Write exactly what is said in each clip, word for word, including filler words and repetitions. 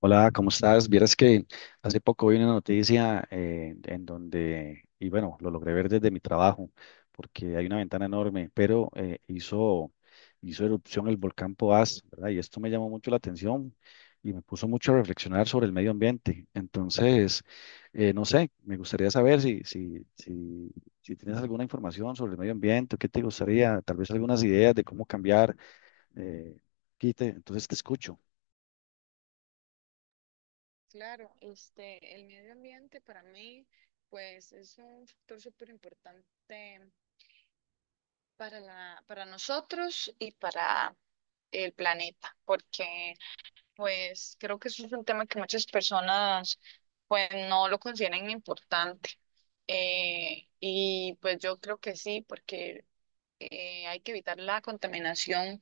Hola, ¿cómo estás? Vieras que hace poco vi una noticia eh, en donde, y bueno, lo logré ver desde mi trabajo, porque hay una ventana enorme, pero eh, hizo, hizo erupción el volcán Poás, ¿verdad? Y esto me llamó mucho la atención y me puso mucho a reflexionar sobre el medio ambiente. Entonces, eh, no sé, me gustaría saber si, si, si, si tienes alguna información sobre el medio ambiente, o qué te gustaría, tal vez algunas ideas de cómo cambiar, eh, quite, entonces te escucho. Claro, este, el medio ambiente para mí, pues es un factor súper importante para la, para nosotros y para el planeta, porque pues creo que eso es un tema que muchas personas pues no lo consideran importante. Eh, y pues yo creo que sí, porque eh, hay que evitar la contaminación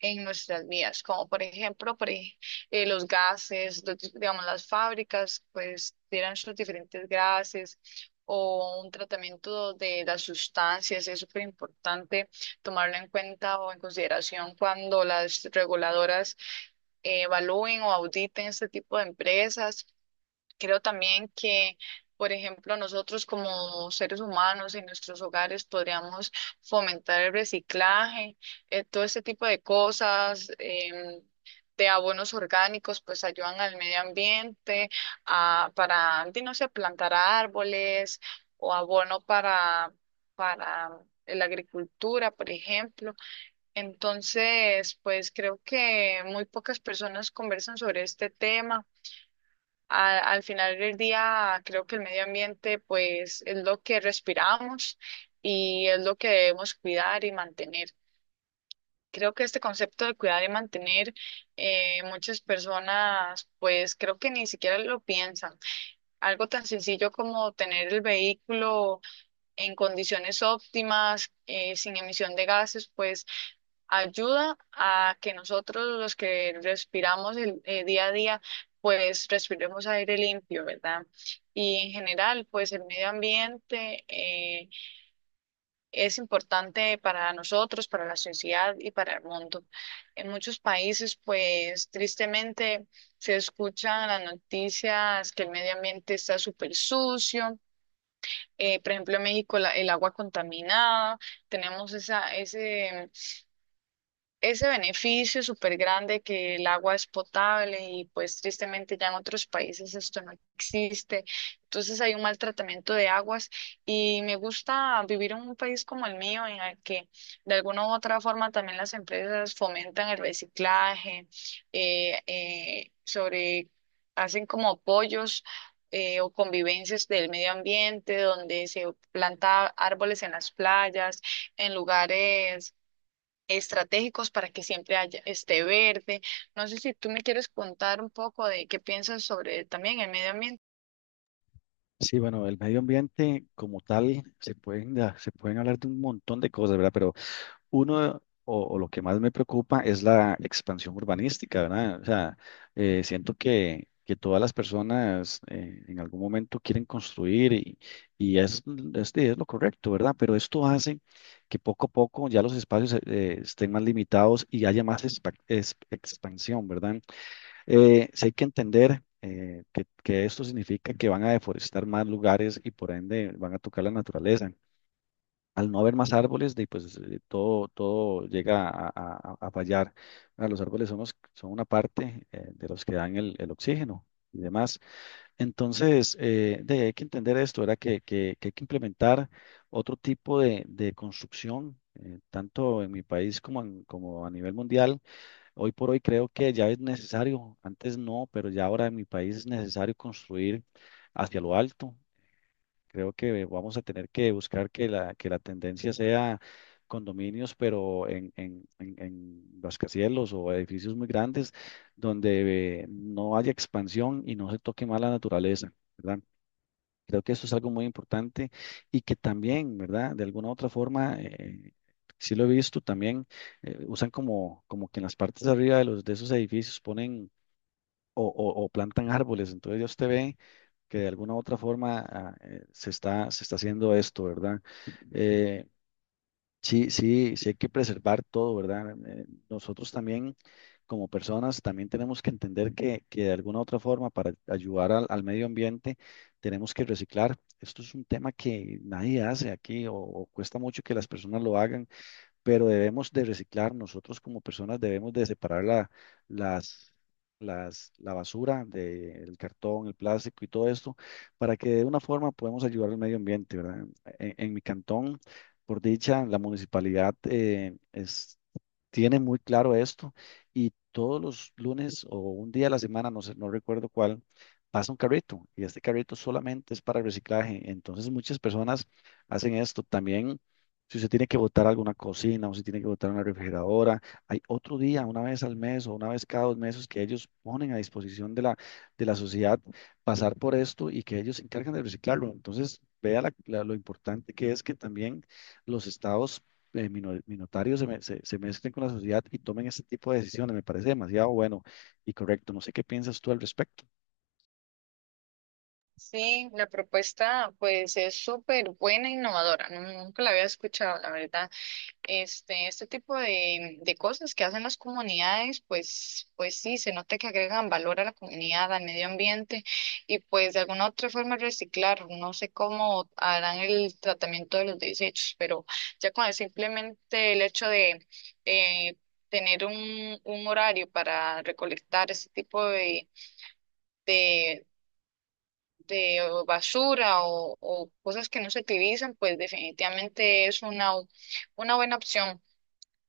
en nuestras vidas, como por ejemplo por ej- eh, los gases, los di- digamos, las fábricas pues tiran sus diferentes gases o un tratamiento de las sustancias. Es súper importante tomarlo en cuenta o en consideración cuando las reguladoras eh, evalúen o auditen este tipo de empresas. Creo también que, por ejemplo, nosotros como seres humanos en nuestros hogares podríamos fomentar el reciclaje, eh, todo este tipo de cosas, em, de abonos orgánicos, pues ayudan al medio ambiente, a, para, di, no sé, plantar árboles o abono para, para la agricultura, por ejemplo. Entonces, pues creo que muy pocas personas conversan sobre este tema. A- al final del día, creo que el medio ambiente pues es lo que respiramos y es lo que debemos cuidar y mantener. Creo que este concepto de cuidar y mantener, eh, muchas personas, pues, creo que ni siquiera lo piensan. Algo tan sencillo como tener el vehículo en condiciones óptimas, eh, sin emisión de gases, pues ayuda a que nosotros los que respiramos el eh, día a día, pues respiremos aire limpio, ¿verdad? Y en general, pues el medio ambiente eh, es importante para nosotros, para la sociedad y para el mundo. En muchos países, pues tristemente, se escuchan las noticias que el medio ambiente está súper sucio. Eh, por ejemplo, en México, la- el agua contaminada. Tenemos esa, ese, ese beneficio súper grande, que el agua es potable, y pues tristemente ya en otros países esto no existe. Entonces, hay un maltratamiento de aguas, y me gusta vivir en un país como el mío, en el que de alguna u otra forma también las empresas fomentan el reciclaje, eh, eh, sobre, hacen como apoyos, eh, o convivencias del medio ambiente, donde se planta árboles en las playas, en lugares estratégicos, para que siempre haya esté verde. No sé si tú me quieres contar un poco de qué piensas sobre también el medio ambiente. Sí, bueno, el medio ambiente como tal, se pueden, da- se pueden hablar de un montón de cosas, ¿verdad? Pero uno o, o lo que más me preocupa es la expansión urbanística, ¿verdad? O sea, eh, siento que, que todas las personas eh, en algún momento quieren construir y, y es, es, es lo correcto, ¿verdad? Pero esto hace que poco a poco ya los espacios eh, estén más limitados y haya más espa- es- expansión, ¿verdad? Eh, sí hay que entender eh, que, que esto significa que van a deforestar más lugares y por ende van a tocar la naturaleza. Al no haber más árboles, de, pues eh, todo, todo llega a, a- a fallar. Ah, los árboles son, los- son una parte eh, de los que dan el, el oxígeno y demás. Entonces, eh, de, hay que entender esto, era que, que- que hay que implementar otro tipo de, de construcción, eh, tanto en mi país como, en- como a nivel mundial. Hoy por hoy creo que ya es necesario, antes no, pero ya ahora en mi país es necesario construir hacia lo alto. Creo que vamos a tener que buscar que la, que la tendencia sea condominios, pero en, en, en, en rascacielos o edificios muy grandes donde eh, no haya expansión y no se toque más la naturaleza, ¿verdad? Creo que eso es algo muy importante y que también, ¿verdad? De alguna u otra forma, eh, sí lo he visto también, eh, usan como, como que en las partes de arriba de los, de esos edificios ponen o, o- o plantan árboles. Entonces ya usted ve que de alguna u otra forma ah, eh, se está, se está haciendo esto, ¿verdad? Sí, sí, sí hay que preservar todo, ¿verdad? Eh, Nosotros también, como personas, también tenemos que entender que, que de alguna u otra forma, para ayudar al, al medio ambiente, tenemos que reciclar. Esto es un tema que nadie hace aquí o, o cuesta mucho que las personas lo hagan, pero debemos de reciclar, nosotros como personas debemos de separar la, las, las, la basura del cartón, el plástico y todo esto, para que de una forma podamos ayudar al medio ambiente, ¿verdad? En, en mi cantón, por dicha, la municipalidad eh, es tiene muy claro esto y todos los lunes o un día a la semana, no sé, no recuerdo cuál, pasa un carrito y este carrito solamente es para reciclaje. Entonces muchas personas hacen esto también. Si usted tiene que botar alguna cocina o si tiene que botar una refrigeradora, hay otro día, una vez al mes o una vez cada dos meses que ellos ponen a disposición de la, de la sociedad pasar por esto y que ellos se encargan de reciclarlo. Entonces, vea la- la- lo importante que es que también los estados eh, mino- minotarios se, me- se, se mezclen con la sociedad y tomen ese tipo de decisiones. Me parece demasiado bueno y correcto. No sé qué piensas tú al respecto. Sí, la propuesta pues es súper buena e innovadora. Nunca la había escuchado, la verdad. Este, este tipo de, de cosas que hacen las comunidades, pues, pues sí, se nota que agregan valor a la comunidad, al medio ambiente, y pues de alguna otra forma reciclar. No sé cómo harán el tratamiento de los desechos, pero ya con el- simplemente el hecho de eh, tener un, un horario para recolectar ese tipo de, de, de basura, o, o cosas que no se utilizan, pues definitivamente es una, una buena opción.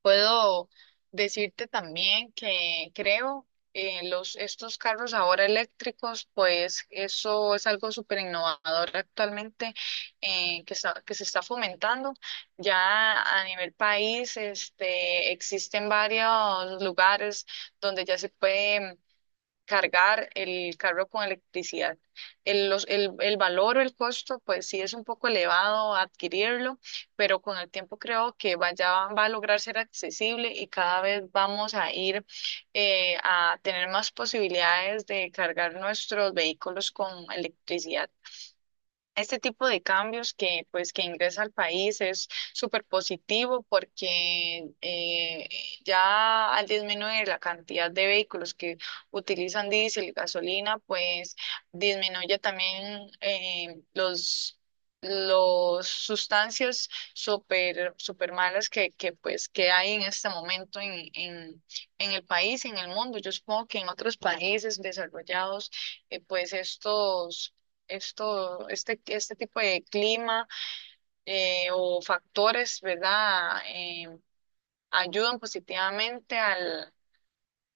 Puedo decirte también que creo eh, los, estos carros ahora eléctricos, pues eso es algo súper innovador actualmente, eh, que está- que se está fomentando. Ya a nivel país, este, existen varios lugares donde ya se puede cargar el carro con electricidad. El, los- el, el valor o el costo, pues sí es un poco elevado adquirirlo, pero con el tiempo creo que vaya, va a lograr ser accesible, y cada vez vamos a ir eh, a tener más posibilidades de cargar nuestros vehículos con electricidad. Este tipo de cambios que, pues, que ingresa al país, es súper positivo, porque eh, ya al disminuir la cantidad de vehículos que utilizan diésel y gasolina, pues disminuye también eh, los, los sustancias súper súper malas que, que, pues, que hay en este momento en, en, en el país, en el mundo. Yo supongo que en otros países desarrollados, eh, pues estos esto, este, este tipo de clima eh, o factores, ¿verdad? Eh, ayudan positivamente al,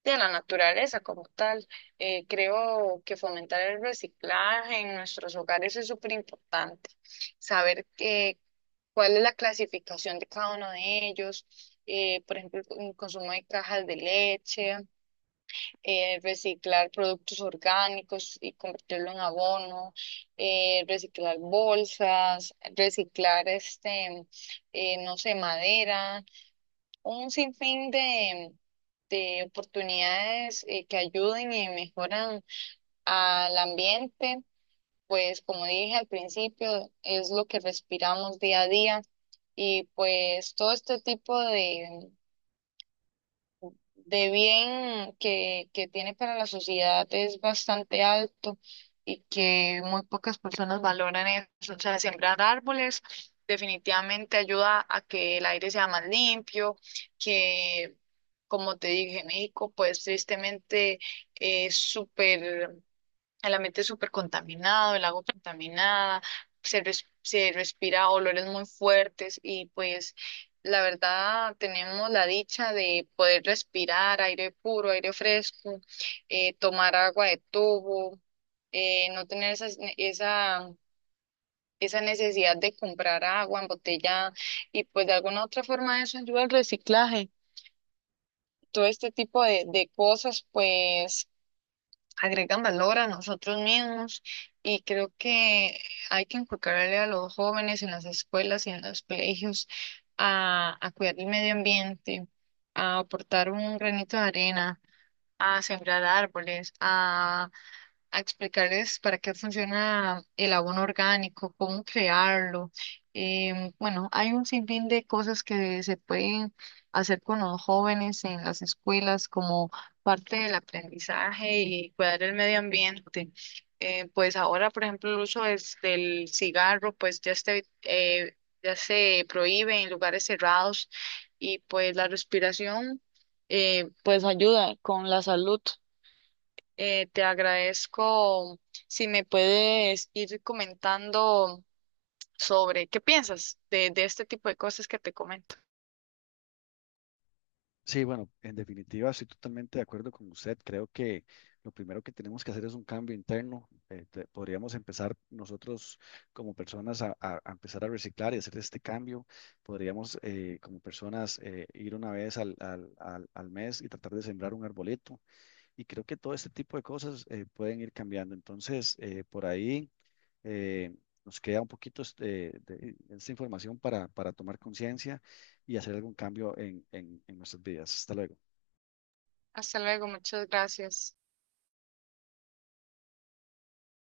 de a la naturaleza como tal. Eh, creo que fomentar el reciclaje en nuestros hogares es súper importante. Saber que, cuál es la clasificación de cada uno de ellos. Eh, por ejemplo, el consumo de cajas de leche, eh, reciclar productos orgánicos y convertirlo en abono, eh, reciclar bolsas, reciclar este, eh, no sé, madera, un sinfín de, de oportunidades eh, que ayuden y mejoran al ambiente. Pues como dije al principio, es lo que respiramos día a día, y pues todo este tipo de de bien que, que tiene para la sociedad, es bastante alto, y que muy pocas personas valoran eso. O sea, sembrar árboles definitivamente ayuda a que el aire sea más limpio, que, como te dije, México, pues tristemente es súper, el ambiente es súper contaminado, el agua contaminada, se, res- se respira olores muy fuertes, y pues la verdad tenemos la dicha de poder respirar aire puro, aire fresco, eh, tomar agua de tubo, eh, no tener esas- esa, esa necesidad de comprar agua embotellada, y pues de alguna u otra forma eso ayuda al reciclaje. Todo este tipo de, de cosas, pues agregan valor a nosotros mismos, y creo que hay que inculcarle a los jóvenes en las escuelas y en los colegios a, a cuidar el medio ambiente, a aportar un granito de arena, a sembrar árboles, a a explicarles para qué funciona el abono orgánico, cómo crearlo. Em, bueno, hay un sinfín de cosas que se pueden hacer con los jóvenes en las escuelas como parte del aprendizaje y cuidar el medio ambiente. Eh, pues ahora, por ejemplo, el uso es del cigarro, pues ya este, eh, ya se prohíbe en lugares cerrados, y pues la respiración, eh, pues ayuda con la salud. Eh, te agradezco si me puedes ir comentando sobre qué piensas de, de este tipo de cosas que te comento. Sí, bueno, en definitiva estoy totalmente de acuerdo con usted. Creo que lo primero que tenemos que hacer es un cambio interno. Eh, te- podríamos empezar nosotros como personas a, a- a empezar a reciclar y hacer este cambio. Podríamos eh, como personas eh, ir una vez al, al, al, al mes y tratar de sembrar un arbolito. Y creo que todo este tipo de cosas eh, pueden ir cambiando. Entonces, eh, por ahí eh, nos queda un poquito este, de, esta información para, para tomar conciencia y hacer algún cambio en, en en nuestras vidas. Hasta luego. Hasta luego, muchas gracias.